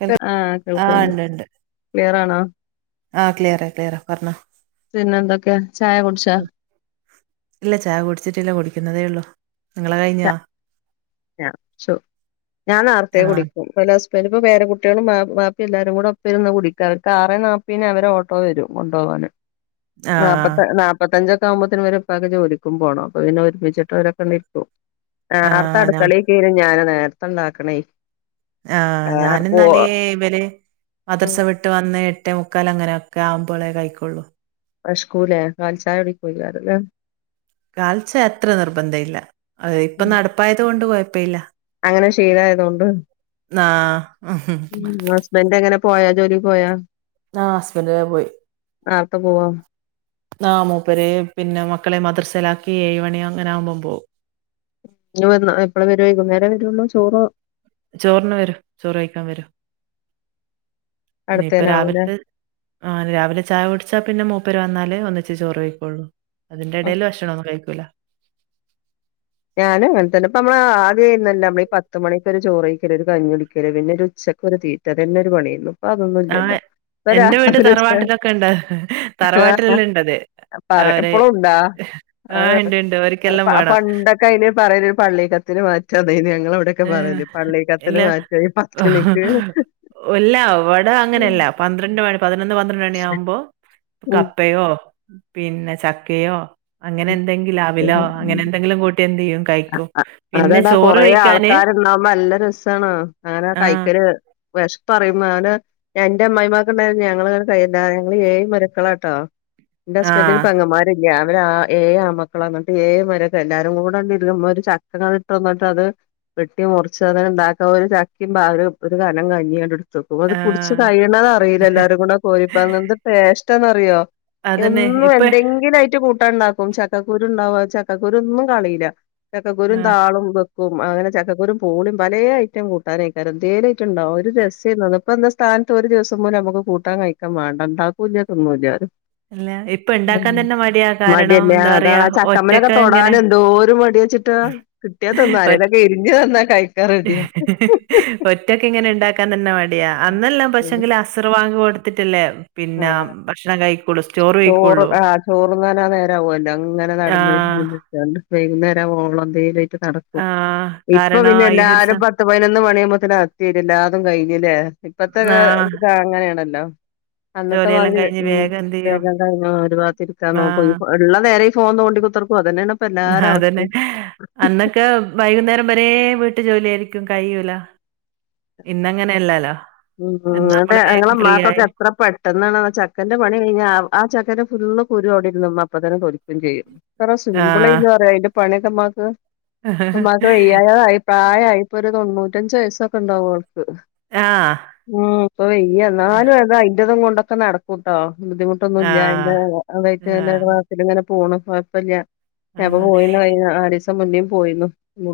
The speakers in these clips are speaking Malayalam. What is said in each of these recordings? കേൾക്ക ആഹ ആഹ് കേൾക്കണ്ട്. ക്ലിയർാണോ? ആഹ്ക്ലിയറ ക്ലിയറ പറഞ്ഞോ. പിന്നെ എന്തൊക്കെ ചായ കുടിച്ചാ ഇല്ല ചായ കുടിച്ചിട്ടില്ല കുടിക്കണം കുടിക്കുന്നതേ ഉള്ളൂ നിങ്ങളെ കഴിഞ്ഞോ ഞാൻ നേർത്തെ ആഹ് കുടിക്കും വരുമ്പോ പേര കുട്ടികളും ബാക്കി എല്ലാരും കൂടെ ഒപ്പം ഇരുന്ന് കുടിക്കാ. ആറെ നാപത്തിന് ഓട്ടോ വരും അവരെ കൊണ്ടുപോകാൻ. ആഹ് നാപ്പത്ത നാപ്പത്തഞ്ചൊക്കെ ആവുമ്പോത്തേന് ഇവരെ ഉപ്പാക് ജോലിക്കും പോകണം. അപ്പൊ പിന്നെ ഒരുമിച്ചിട്ടവരൊക്കെ നേർത്തെ ആഹ് ഞാ അടുക്കളേ കേറി ഞാനൻ നേരത്തെ ഉണ്ടാക്കണേ ആ് ഞാൻന്നാലെ ഇവരെ ഉം മദര്സാ വിട്ട് വന്ന് എട്ടേ മുക്കാൽ അങ്ങനെയൊക്കെ ആവ്പോളേ കഴിക്കക്കൊുള്ളൂ വെശകുലേ കാൽച്ചായ കുടിക്കല്ലേ കാൽച്ച അത്ര നിർബന്ധ ഇല്ല അ ഇപ്പൊ ഉം നടപ്പായത് കൊണ്ട് കുഴപ്പ ഇല്ല അങ്ങനെ ശീലായത് കൊണ്ട്, ആഹ് ഹസ്ബൻഡങ്ങനെ പോയാ ജോലി പോയാ ആ ഹുസ്ബൻഡ് വേഗം പോയി നേർത്തെ പോവോ നാമൂപ്പര് പിന്നെ മക്കളെ മദർസലാക്കി ഏഴ് മണി അങ്ങനൊവകുമ്പോം പോവും ഇ? എപ്പഴ വര? വൈകുന്നേരം വരുള്ളോ? ചോറോ? ചോറിന് വരും ചോറുകഴിക്കാൻ വരും ഇനി ഇപ്പോ അടുത്തേനാവൂലേ രാവിലത്തെ ആ രാവിലെ ചായ കുടിച്ചാ പിന്നെ അര് വന്നല്ല് ഒന്നിച്ച് ചോറ് കഴിക്കുവള്ളൂ അതിന്റെ ആഹ് ഇടയിൽ ഭക്ഷണം ഒന്നും കഴിക്കില്ല ഞാൻ അങ്ങനെ തന്നെ അപ്പൊ നമ്മള് ആദ്യ ചെയുന്ന [inaudible] പത്ത് മണിക്കൊരു ചോറ് കഴിക്കല് ഒരു കഞ്ഞൊടിക്കല് പിന്നെ ഒരു ഉച്ചക്ക് ഒരു തീറ്റ തന്നെ ഒരു പണിയന്ന അപ്പൊ അതൊന്നും ആ ഇല്ലാട്ടാ [inaudible] ഇരാ എന്റെ വീട് തറവാട്ടിലൊക്കെണ്ട്. തറവാട്ടിലെല്ലാം ഇണ്ടത്. പറാ അവര് എപ്പോഴും ഉണ്ടാ ആ ഇണ്ട്, ഇണ്ട്. ഓര്ക്കെല്ലാം ആ വേണം. പണ്ടൊക്കെ അയിന് പറയുന്ന ഒരു പള്ളി കത്തിന് മാറ്റം അത [inaudible] നിങ്ങളുടെ അവിടെയൊക്കെ ഏഹ് പറയല് പള്ളികത്താണ് വായിച്ചത് പതനിക് ഉല്ല ഇവിടെ അങ്ങനെയല്ല പന്ത്രണ്ട് മണി പതിനൊന്ന് പന്ത്രണ്ട് മണി ആവുമ്പോ ഉം. കപ്പയോ പിന്നെ ചക്കയോ അങ്ങനെന്തെങ്കിലും അവിലോ ഉം. അങ്ങനെന്തെങ്കിലും കൂട്ടിയ എന്ത് ചെയ്യും കഴിക്കും പിന്നെ ചോറ് കഴ ആൾക്കാർ ഉണ്ടാവുമ്പോ നല്ല രസമാണ് അങ്ങനെ ആ, കൈക്കല് ആൾ വിശപ്പ് അറിയുമ്പോ അവന് എന്റെ അമ്മായിമാർക്ക ഉണ്ടായ ഞങ്ങള് കഴയി ഞങ്ങള് ഏയ് മരക്കളാട്ടോ എന്റെ ആ, ഹുസ്ബന്റിന് പങ്ങന്മാരില്ല പെങ്ങള്മാറില്ല അവര് ഏഴുആൺമക്കൾ അങ്ങോട്ട് ഏമരൊക്കെ എല്ലാരും കൂടെണ്ട ഒരു ചക്കങ്ങൾ ഇട്ട്ന്നിട്ട് അത് [inaudible] വെട്ടി മുറിച്ചതെ ഇണ്ടാക്ക ഒരു ചക്കുമ്പ ആ ഒരു കനം കഞ്ഞി തക്ക അത് കുടിച്ചച്ച് ആ. കഴിയുന്നത്തെ അറിയില്ല എല്ലാരും കൂടെ കോരിപ്പ എന്ത് ടേസ്റ്റേണെന്നെയേറിയുവോ അതന്നെ. എന്നും ഇപ്പ എന്തെങ്കിലും ആയിട്ട് കൂട്ട ചക്ക ഉണ്ടാക്കും ചക്കക്കുരു ഉണ്ടാവ ചക്കക്കുരു ഒന്നും കളിയില്ല ചക്കക്കുരും ആഹ്. താളും വെക്കും പോവും അങ്ങനെ ചക്കക്കുരു ബാല്ലും പല്ല ഐറ്റം കൂട്ടാനായിക്കും എന്തേങ്കല ഐറ്റം ഉണ്ടും ഒരു രസ എന്താ അങ്ങനത്തെ ഒരു ദിവസം പോലും നമുക്ക് കൂട്ടാൻ കഴിക്കൻ വേണ്ടാ ണ്ടാക്കുല്യ തിന്നൂല്ല്യ അല്ല ഇപ്പ ഇണ്ടാക്കാൻ തന്നെ മടിയാ. കാരണം മടിയന്നെ എന്താ അതാ പറയാ ചക്കമേലൊക്കെ ഒറ്റക്ക് ഇങ്ങനെ തൊടാനെന്തോരു മടിയ ച്ചിട്ടാ കിട്ട്യാ തിന്നാ ആരെലൊക്കെ ഇരിഞ് തന്നാ കയ്ക്കും ഹ ഹ ഹ ഒറ്റക്ക് ഇങ്ങനെ ഇണ്ടാക്കാൻ തന്നെ [unintelligible] ആ അന്നെല്ലാം ശരി. പക്ഷെങ്കിലാശിർവാതം കൊടുത്തിട്ടല്ലേ പിന്നെ ആ ഭക്ഷണം കഴിക്കുള്ളൂ. ചോറ് കഴിക്കുള്ളൂ. ആ ചോറ്ന്നാനാ നേരാവല്ലോ ങ്ങനെ ആഹ് നടന്ന് വൈകുന്നേരം ഓളം എന്തേലും ആട്ട് നടക്കും ആഹ്. ഇപ്പൊ കാരണം പിന്നെ ഈ ഒരു സ എല്ലാരും പത്ത് പതിനൊന്ന് മണിയുമ്പത്തന അത്തിവും എല്ലാതും കഴിഞ്ഞല്ലേ ഇപ്പത്തെ ഒക്കെ ആഹ് ഇതാ അങ്ങനെയാണല്ലോ അന്നത്തെ ജോലിയെല്ലാം വാതി കഴിഞ്ഞ് വേഗം എന്ത് ചെയ്യും വേഗം കഴിഞ്ഞ ഒരുപാഗത്തിരിക്കാൻ ആഹ്. നോക്കും ഉള്ള നേരെ ഫോൺത്തൊണ്ടികുത്രക് അതാതന്നെ അന്നൊക്കെ വൈകുന്നേരം വരേ വീട്ടു ജോലിയിരിക്കും കഴിയുല്ല ഇന്നങ്ങനെ അല്ലാലോ ഉ അതെ ഞങ്ങളെ ഉമ്മാക്കൊക്കെ എത്ര പെട്ടെന്ന ചക്കന്റെ പണി കഴിഞ്ഞ ആ ചക്കന്റെ ഫുള് കുറുവിടെരുന്ന് ഉമ്മ അപ്പോ തന്നെ തൊലിച്ചും ചെയ്യും എത്ര ആഹ്. സിമ്പിൾളന്ന് പറയാ അതിന്റെ പണിയൊക്കെമാക്ക് ഇപ്പോമ്മക് വയ്യാതെയായി പ്രായമായി ഇപ്പൊ ഒരു തൊണ്ണൂറ്റഞ്ച് വയസ്സൊക്കെ ഉണ്ടാവൂ ആ. ഉം ഇപ്പോ വേയ്യ ആ. എന്നാലും അത് അയിന്റെതും കൊണ്ടൊക്കെ നടക്കുംട്ടോ ആ. ബുദ്ധിമുട്ടൊന്നുല്ല അതിന്റെ ആ. അതയിന്റെ ക്ലാസ്സിൽ ഇങ്ങനെ പോണു കേഴപ്പല്ല ഞാപ്പൊ പോയിന്ന് [unintelligible] നാലിസം മുന്നെ പോയിന്നു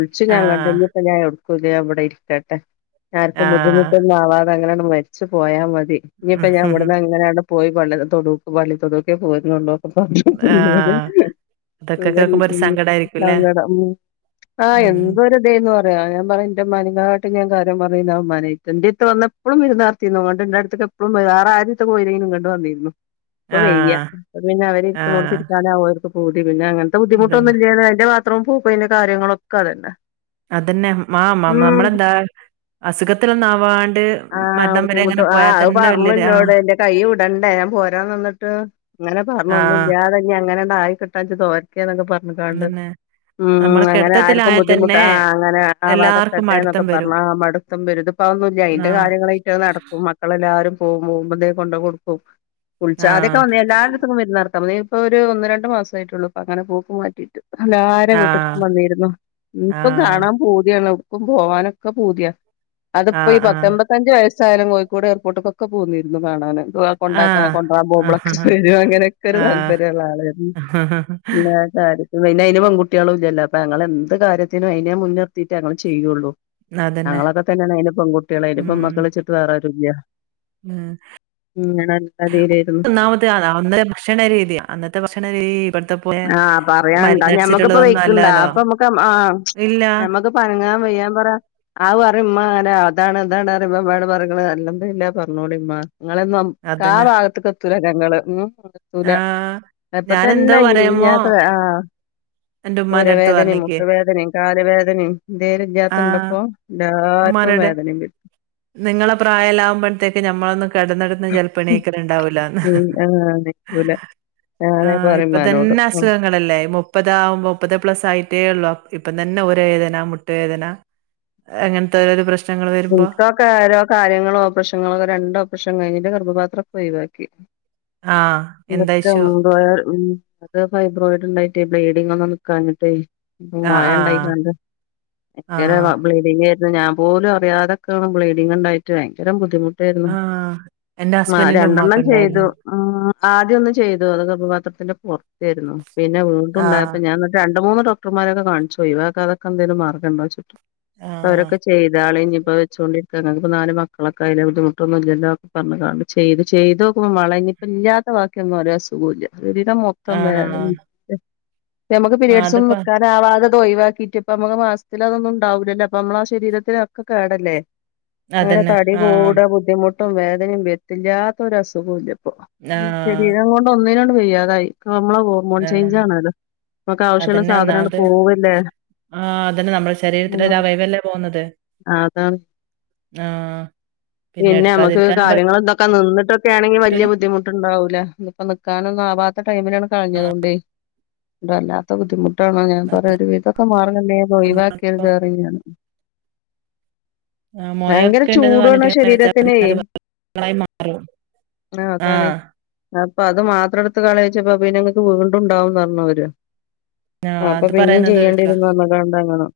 വിൾച്ചും ആ. ഞാൻ ഇങ്ങട്ട് ഇഞ് ഇപ്പം [inaudible] പുതിയ വിടെഇരിക്കട്ടെ ആ. ആർക്കും ബുദ്ധിമു അത് അങ്ങനെങ്ങോട്ട് മരിച്ചു പോയാ മതി ഇനിയിപ്പോ ഞാൻ ഉം. ഇടന്ന് എങ്ങനെ പോയി പള്ളി പള്ളിത്തൊടുക്കെ പോരുന്നുള്ളൂ ആ. അതൊക്കെ കേൾക്കുമ്പോ ഒരു [unintelligible] സങ്കടായിരിക്കുംല്ലേ? സങ്കടം ആഹ ഉം. എന്തൊരു ഇതേന്നു അറിയോ ഞാൻ പറ എന്റെ മനങ്ങാട്ട് ഞാൻ കാര്യം പറയുന്ന ആ ഉമ്മ എന്റട്ത്ത് വന്ന എപ്പഴും വിര്ന്നാർത്തീന്നു. ങ്ങട്ട് ഇന്റട്ത്ത്ക്കെപ്പളും, വേറാരെട്ത് പോയില്ലെങ്കിലും ഇങ്ങട്ട് വന്നീനു. അപ്പൊ ആ. വെയ്യ അത് പിന്നെ അവർ ആ. ഇരിക്കുന്നോട്തിരികുതെ അവർക്ക് പൂ പിന്നെ അങ്ങൻത്ത അതന്നെ. ബുദ്ധിമുട്ടൊന്നുല്ല അതിന്റെ ബാത്റൂമ്ക്ക് പോക്കും അയ്ന്റെ കാര്യങ്ങളൊക്കെ അതന്നെ അതന്നെ മാ ഉം മമമ്മളെന്താ അസുഖത്തിലൊന്നുആവാട് ആ ബുദ്ധിമുട്ട് ആ അത് പറഞ്ഞുന്നോട് എന്റെ കൈ വിടണ്ടേ ഞാൻ പോരാന്നിട്ട് അങ്ങനെ ആ. പറഞ്ഞു ഞാത അങ്ങനെണ്ട ആയി കിട്ടാ തോരക്കേന്നൊക്കെ പറഞ്ഞക്കണ്ട് അതന്നെ. ഉം നമ്മള് അങ്ങനെ ആർക്കും കെടത്തത്തിലായാ തന്നെ ബുദ്ധിമുട്ട് ആ് അങ്ങനെ ആ എല്ലാർക്കും വാതക്കട്ടെ മടുത്തം എന്നൊക്കെ വരും. പറഞ്ഞ മടുത്തം വരുതും ഇപ്പൊന്നുമില്ല ആ. അതിന്റെ കാര്യങ്ങളായിട്ട് നടക്കും മക്കളെല്ലാരും പോകും പോകുമ്പതേ കൊണ്ട് കൊടുക്കും ആ. ഉത്ച്ച അതൊക്കെ വന്നാ എല്ലായിടത്തും വരുന്ന നടക്കാം ഇപ്പൊ ഒരു ഒന്ന് രണ്ട് മാസ ആട്ടുള്ളൂ അപ്പ അങ്ങനെ പോക്ക് മാറ്റിയിട്ട് എല്ലാര ആ. വീട്ടിടുക്കും വന്നിരുന്നു ആ. ഇപ്പം കാണാൻ പൂതിയാണ് പോവാനൊക്കെ പൂതിയ ആ. അതിപ്പോ ഈ ആ. പത്തൊമ്പത്തഞ്ച വയസ് ചായലം കോഴിക്കോട് എയപോട്ടക്ക പോന്നിരുന്നു കാണൻ ത ആ. കൊണ്ടാക്കാൻ കൊണ്ടാൻ ആ. ആ. പോകുമ്പോളൊക്കെ വരും അങ്ങനെയൊക്കെ ഒരു ആ താല്പര്യമ ഉള്ള ആളായിരുന്നു ഇ സാരി പിന്നെ അന് പെണ് കുട്ടികളും ഇല്ലോ അപ്പൊ ഞൾ എന്ത് കാര്യത്തിനും അതിനെ മുൻനിർത്തിയിട്ട് ഞങ്ങള് ചെയ്യുകയുള്ളു അതന്നെ. ഞങ്ങളൊക്കെ തന്നെയാണ് അതിനി പെകുട്ടികളെ അതിനിപ്പ മക്കളെച്ചിട്ട് വേറെരു ഇ- ഉം തീരായിരുന്നു ഒന്നാമത്തെതാ അന്നത്തെ ഭക്ഷണ രീതി അന്നത്തെ ഭക്ഷണ രീതി ഇപ്പഴ്ത്തെ പോലെ- ആ പറയാണ്ടാ ഞമ്മക്കിപ്പ മരുന്നടിച്ചിട്ടുള്ളതൊന്നും വെയ്ക്ക്ണ്ടാ അല്ലാലോ. അപ്പ അമ്മക്ക് ആ ഇല്ല. ഞമ്മക്ക്പ്പനങ്ങാൻ വയ്യാൻ പറയാ ആ പറ ഉമ്മ ല്ല അതാണ്താണ്റമ്പേമ്മോട് പറക്ക്ണ് അല്ലംദുല്ല പറഞ്ഞോളിമ്മ ങ്ങളെന്നും അതന്നെ. കാഭാഗത്ത്- [unintelligible] ആഹ്. എപ്പൊ ഞാനെന്തോ തന്നെ പറയുമ്പോ ആ എന്റെ ഉമ്മാന്റെ അടുത്ത് പൂരവേദനെം, പറഞ്ഞിക്ക്. മുട്ടുവേദനെം, കാല് വേദനെം എന്തേല് ആഹ്. ല്യാത്തണ്ടിപ്പോ ആഹ്പ്പ- ഉമ്മാനോട് നിങ്ങളെ പ്രായെല്ലാമ്പോഴത്തേക്ക് ഞമ്മളൊന്ന്- കടന്നടന്ന ചെലപ്പണീക്കല്ണ്ടാവൂലാന്ന് ഉം ആഹ് നിക്കൂല ആ് ഞാന് പറയും ഇപ്പ ഇമ്മാനോട് തന്നെ അസുഖങ്ങളല്ലേ മുപ്പതാ മുപ്പതേ പ്ലസ് ആയിട്ടേ ഉള്ളു പ്പം തന്നെ ഊരവേദന മുട്ടുവേദന അങ്ങനത്തെ പ്രശ്ന- നിക്കൊക്കോരോ കാര്യങ്ങളോപ്പറേഷങ്ങളോക്കെ രണ്ട് ഓപ്പറേഷൻ കഴിഞ്ഞിട്ട് ന്റെഗർഭപാത്രക്കെ ഒയിവാക്കി ആഹ്. എന്തായിശു [unintelligible] അത് ഫൈബ്രോയിഡ്ണ്ടായിട്ടേ ബ്ലീഡിങ് ഒന്നും നിക്കാഞ്ഞിട്ടേ ആഹ് ആഹ്. മഴണ്ടായ്ട്ടാണ്ട് ആഹ് എ ബ്ലീഡിങ്ങാരുന്നു ഞാൻ പോലോ- [unintelligible] ബ്ലീഡിങ്‌ ഒണ്ടായിട്ട് ഭയങ്കര ബുദ്ധിമുട്ട് [unintelligible] ആഹ്. എന്റെ ആ ഹസ്ബൻഡിന്റെ രണ്ടെണ്ണം ചെയ്തു ഉമ്മാക്കുണ്ടായിരുന്നു. ആ ആദ്യൊന്ന് ചെയ്തു അത് ഗർ ഭപാത്രത്തിന്റെ പൊറത്തേരുന്നു പിന്നെ ആഹ്. വീണ്ടുണ്ടായപ്പ ഞാ [unintelligible] ണ്ട് മൂന്ന് ഡോക്ടർമാരൊക്കെ കാണിച്ചൊയ് വാക്കാതെക്കന്തേലും മാർഗം ഉണ്ടോെച്ട്ട് ആഹ്. പ്പവരൊക്ക ചെയ്താ [unintelligible] വെച്ചൊണ്ടിക്ക നെക്ക് നാല് മക്കളൊക്കായില്ലേ ബുദ്ധിമുട്ടൊന്നുല്ല്യല്ലോക്കെ പറഞ്താണ് ചെയ്ത് ചെയ്തോക്ക് മക്കളെ ഇനിയിപ്പല്ല്യാത്ത വാക്കിയൊന്നറിയാസുഖോല്ല [unintelligible] മൊത്തം വേ ആഹ്. [unintelligible] നമ്മക്ക് ആഹ് പിരയഡ്സൊന്നും അതിപ്പ നിക്കാതെ [unintelligible] ദൊയ് വാക്കിട്ട് ഇപ്പ അമ്മക്ക് മാസത്തിൽ അതൊന്നും ണ്ടാവൂലല്ലോ അപ്പൊ നമ്മള ആ ശരീരത്തിനക്കെ കേടല്ലേ അങ്ങനെ അതന്നെ. തടി ആഹ്. കൂടാ ബുദ്ധിമുട്ട് ഒട്ടും വേദനെം വര്ത്തില്ലാത്തൊരസുഖോല്ല്യപ്പോ ആഹ്. ശരീരം കൊണ്ട് ഒന്നിനോണ്ടവയ്യാതായി നമ്മള ഹോർമോൺ ആഹ്. ചേഞ്ച് ആണല്ലോ നമുക്ക് ആവശ്യള്ള സാധനങ്ങട് പോവല്ലേ ആ അതന്നെ നമ്മളെ ശരീരത്തില ഒരവയവല്ലേ പോന്നത് അതാന്ന് പിന്നെ അമ്മക്ക് കാര്യങ്ങ [unintelligible] നിന്നിട്ടൊക്കെ ആണെങ്കി പറ്റൂല. വല്യ ബുദ്ധിമുട്ടൊണ്ടാവൂല്ല ഇപ്പൊ നിക്കാനൊന്നും ആ [unintelligible] ടൈമിനാണ് കളിഞ്ഞത്കൊണ്ടോയി [unintelligible] അല്ലാത്ത ബുദ്ധിമുട്ട് ട്ടാണോ ഞാൻ പറയാ ഒരു വിതൊക്കെ മാർഗണ്ടേ ഇതൊയ് നമ്മളിപ്പോ വാക്കര്ത് റയ്യാണ് ആ മോയൊക്കെണ്ട്ന്ന് ചൂടാണ് ശരീരത്തിനേ പറഞ്ഞിട്ട് [unintelligible] ആ അതാണെ ആഹ്. പ്പൊ അത് മാത്രം എടുത്ത് കളയ്ച്ചപ്പ പിന്നങ്ങക്ക് വീണ്ട്ണ്ടാവെന്ന് പറഞ്ഞവര് ആ ആഹ് അപ്പൊ അത് പിന്നീം പറയുന്നത് കേൾക്കാം. ചെയ്യേണ്ടിരുന്നറഞ് കാണ്ടാങ്ങണം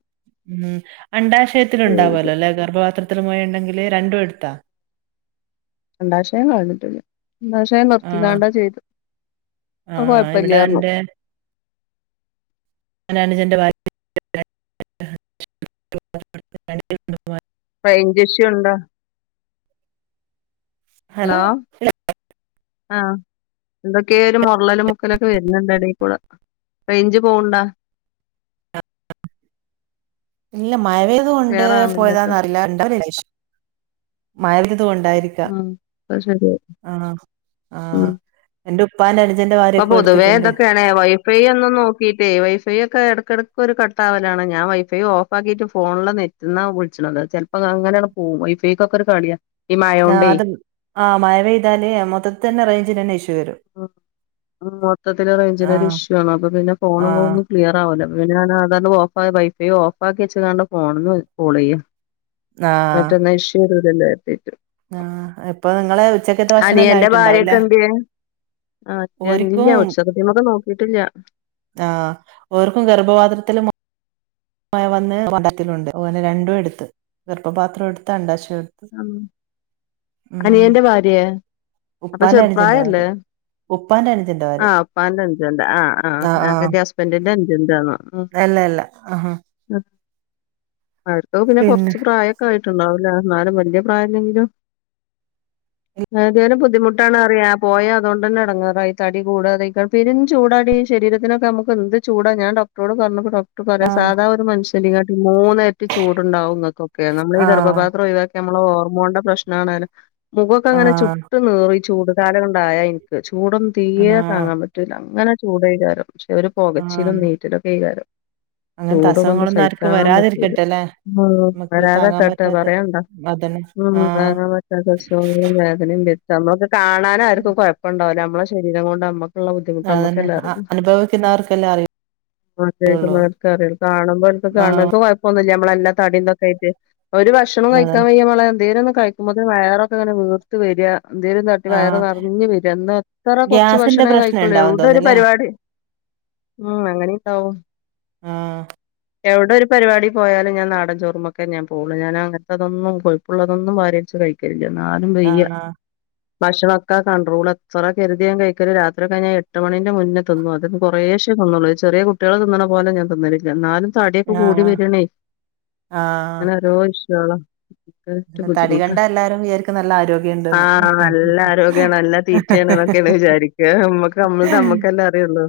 പിത്താശയത്തിലൊണ്ടാവല്ലോ ല്ലെ ഗർഭപാത്രത്തില് മൊയേണ്ടെങ്കില് രണ്ടും എടുത്താ അണ്ടാശേം കളഞ്ഞ്ട്ടില്ല അണ്ടാശയം നിർത്തിക്കാണ്ടാ ചെയ്തു ആ ഇപ്പൊ കൊഴപ്പല്ല്യാർഞ്ഞു ഇവിടെന്റെ ന്റെ ന്ജന്റെ ഭാ [unintelligible] റയ്ഞ്ച് ഇഷ്യൂണ്ടോ. ഹലോ [unintelligible] ആ എന്തൊക്കേ ഒരു മോർളലും മുക്കലൊക്കെ വരുന്നുണ്ടെടേകൂടെ റേഞ്ച് പോവ്ണ്ടാ ഇല്ല മയവെയ്തുണ്ട് ക്ലിയറാണ് ഇങ്ങക്ക് പോയതാന്നറില്ല [unintelligible] തുവൊണ്ടാരിക്ക ഉം അത് ശെരിയാ ആ ആ പ്പ പൊതുവേ തൊക്കെയാണേ വൈഫൈ ഒന്നും നോക്കിട്ടേ വൈഫൈ ഒക്കെ ഇടക്കിട ഒരു കട്ടാവലാണ് ഞാൻ വൈഫൈയും ഓഫാക്കീട്ട് ഫോണില് നെറ്റുന്നാ വിളിച്ചുണത് ചെലപ്പോ അങ്ങനാണ് പോ [unintelligible] ആ അത് ആ മഴ പെയ്താലേ മൊത്തത്ത് തന്നെ റേഞ്ചിനന്നെ ഇഷ്യൂ വരും ഉ് [unintelligible] മൊത്തത്തില് റേഞ്ചിൻ ഒരു ആഹ് ഇഷ്യൂ ആണ് അപ്പൊ പിന്നെ ഫോണന്ന് ആഹ് ഒന്ന് ക്ലിയറാ പിന്ന ഞാൻ അതണ്ട് ഓഫ വൈഫൈ ഓഫാക്കി വെച്ച കണ്ട ഫോണ ഒന്ന് കോൾ ചെയ്യ മറ്റൊ നൈഷൂരൂര്ല്ലത്തട്ടു ആ ഇപ്പൊ ങ്ങളെ ഉച്ചക്കത്തെ ഭക്ഷണല്ല അനിയന്റെ ആയിട്ടുണ്ടാവല്ലേ? ഭാര്യക്കെന്ത്യേ ആഹ് ഇല്ല ഉച്ചകത്തിമക്കെ നോക്കിട്ടില്ല ആഹ് ഓർക്കും ഗർഭപാത്രത്തിലും മ വന്ന് വണ്ടുണ്ട് [inaudible] നെ രണ്ടും എടുത്ത് ഗാർഫപാത്രം എടുത്ത് അണ്ഡഷ്യയും എടുത്ത്ണ്ടാ ഉം അനിയന്റെ ഭാര്യ അപ്പൊ ഉപ്പാന്റെ അനുജന്റെ ചെറുപ്രായല്ലേ ഭാര്യ ഉപ്പാന്റെ അനുജന്റെ ഭാര്യ ആഹ് പ്പാന്റെ അഞ്ചന്റെ ആ് ആ് ആഹ് ഞകെര്ത്തി ആഹ് ന്റെ ഹസ്ബന്റിന്റെ അഞ്ചനാന്ന അല്ല അല്ല ആഹ് ആർക്ക പിന്നെ കൊറച് പ്രായൊക്കെ ആയിട്ടുണ്ടാവുല്ലേ എന്നാലും വല്യ പ്രായംല്ലെങ്കിലും [inaudible] എടേലും ബുദ്ധിമുട്ടാണ് അറിയാ പോയാ അതുകൊണ്ട് എടങ്ങാറായി തടി കൂടാതെ പെരും ചൂടാടി ശരിക്കും ശരീത്തിനൊക്കെ നമ്മ്ക്ക് എന്ത് ചൂട ഞാൻ ഡോക്ട്ടറോടറഞ്ഞപ്പോ. ന്നട്ട് പറയാ ആഹ് സാധാ ഒരു മനുഷ്യനേ ങ്ങട്ട്ടിലും മൂന്നരട്ടി ചൂടുണ്ടാവുന്നക്കൊക്കെ നമ്മള ഈ ആഹ് ഗർഭപാ നമ്മ ഹോർമോന്റെ പ്രശ്നണ് മുഖം ങ്ങനെ ആഹ് ചുട്ട് നീറി ചൂട് കാലം കൊണ്ടായ എനിക്ക് ചൂടും തീരെ ആഹ് താങ്ങാൻ പറ്റൂല്ല അങ്ങനെ ചൂടെകാരം. പക്ഷെ അവര് പുകചിലും ആഹ് നീറ്റിലൊ കെകാരം അങ്ങനത്തെ ചൂട് കൊണ്ട് അസുഖങ്ങളൊന്നും ആർക്കും സഹിക്കാൻ പറ്റൂല വരാതിരിക്കട്ടെല്ലേ നമുക്ക് താങ്ങാൻ വരാതെക്കട്ടെ പറ്റാത്ത പറ ണ്ട അതന്നെ ഉ ആഹ് മറ്റ സ വേദന [unintelligible] നമ്മുക്ക് കാണാനൻ ആർക്കും കുഴപ്പണ്ടവുല നമ്മള ശരീരം കൊണ്ട് നമ്മുക്ക്. ഉള്ള ബുദ്ധിമുട്ട് അതന്നെ മ്മക്കല്ലേ അ- അറിയു. അനുഭവിക്കുന്നവർക്കല്ലേ അറിയുള്ളൂ അതക്കക്കറിയല്ല കാണുമ്പോ എക്ക ആഹ് കാണക്ക കൊഴപ്പൊന്നുമില്ല. തടക്കെ [unintelligible] ആട്ട് ഭക്ഷണം അതന്നെ കഴിക്കാൻന്ത കഴിക്കുമ്പോേ വയറക്കങ്ങനെ വീർത്തുവരുവ. എന്തേലും തട്ടി വയറ് ആഹ് നിറഞ്ഞഞ് വര എന്ന് എത്ര കുറച്ച ഗ്യാസിന്റെ ഭക്ഷണേ പ്രശ്നം കഴിക്കുള്ളൂ ഉണ്ടാവും എവിടെ ഒരു തോന്നുന്നില്ലേ പരിപാടി ഉം അങ്ങനെക്കാവും ആഹ് എവിടെ ഒരു പരിപാടി പോയാല ഞാൻ നാടൻ ചോറുമൊക്കെ ഞാൻ പോള്ളൂ ഞാന അങ്ങനെ. അതൊന്നും കൊഴപ്പുള്ളതൊന്നും വാരിവലിച്ചു കഴിക്കലില്ല എന്നാലും വെയ്യ ആഹ് ഭഷണക്കാ കണ്ട്രൂൾ എത്ര കരുതി ഞാൻ കഴിക്കല് രാത്രി കഴിഞ്ഞൽ എട്ട് മണി മുന്നേ തിന്നു അ കുറേശേൊന്നള്ളൂ ചെറിയ കുട്ടികൾ തിന്നണ പോലെ ഞാൻ തിന്നലില്ല ന്നാലും തടിയൊക്കെ കൂടി ആഹ് വരണേ ആഹ് അങ്ങനെ രോ ഇഷ്ടങ്ങള തടി ബുദ്ധിമുട്ട കണ്ടാ എല്ലാരും വിചാരിക്കും നല്ല ആഹ് നല്ല ആരോഗ്യണ് നല്ല തീറ്റയ. ന്നൊക്കെ ആരോഗ്യമുണ്ടെന്ന് വിചാരിക്കുക നമ്മക്ക് നമ്മള് നമ്മക്കല്ലേ അറിയുള്ളൂ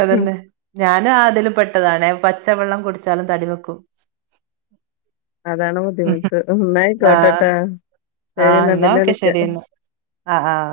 അതന്നെ ഞാനും ആതിലും പെട്ടതാാണേ പച്ചവെള്ളം കുടിച് ച്ചാലും തടി വെക്കും അതാണ് ബുദ്ധിമുട്ട് ആഹ് ഒന്നായിക്കോട്ടേട്ട ആഹ് എന്നാ ഓക്കെ ശരിന്ന് ആഹ ആഹ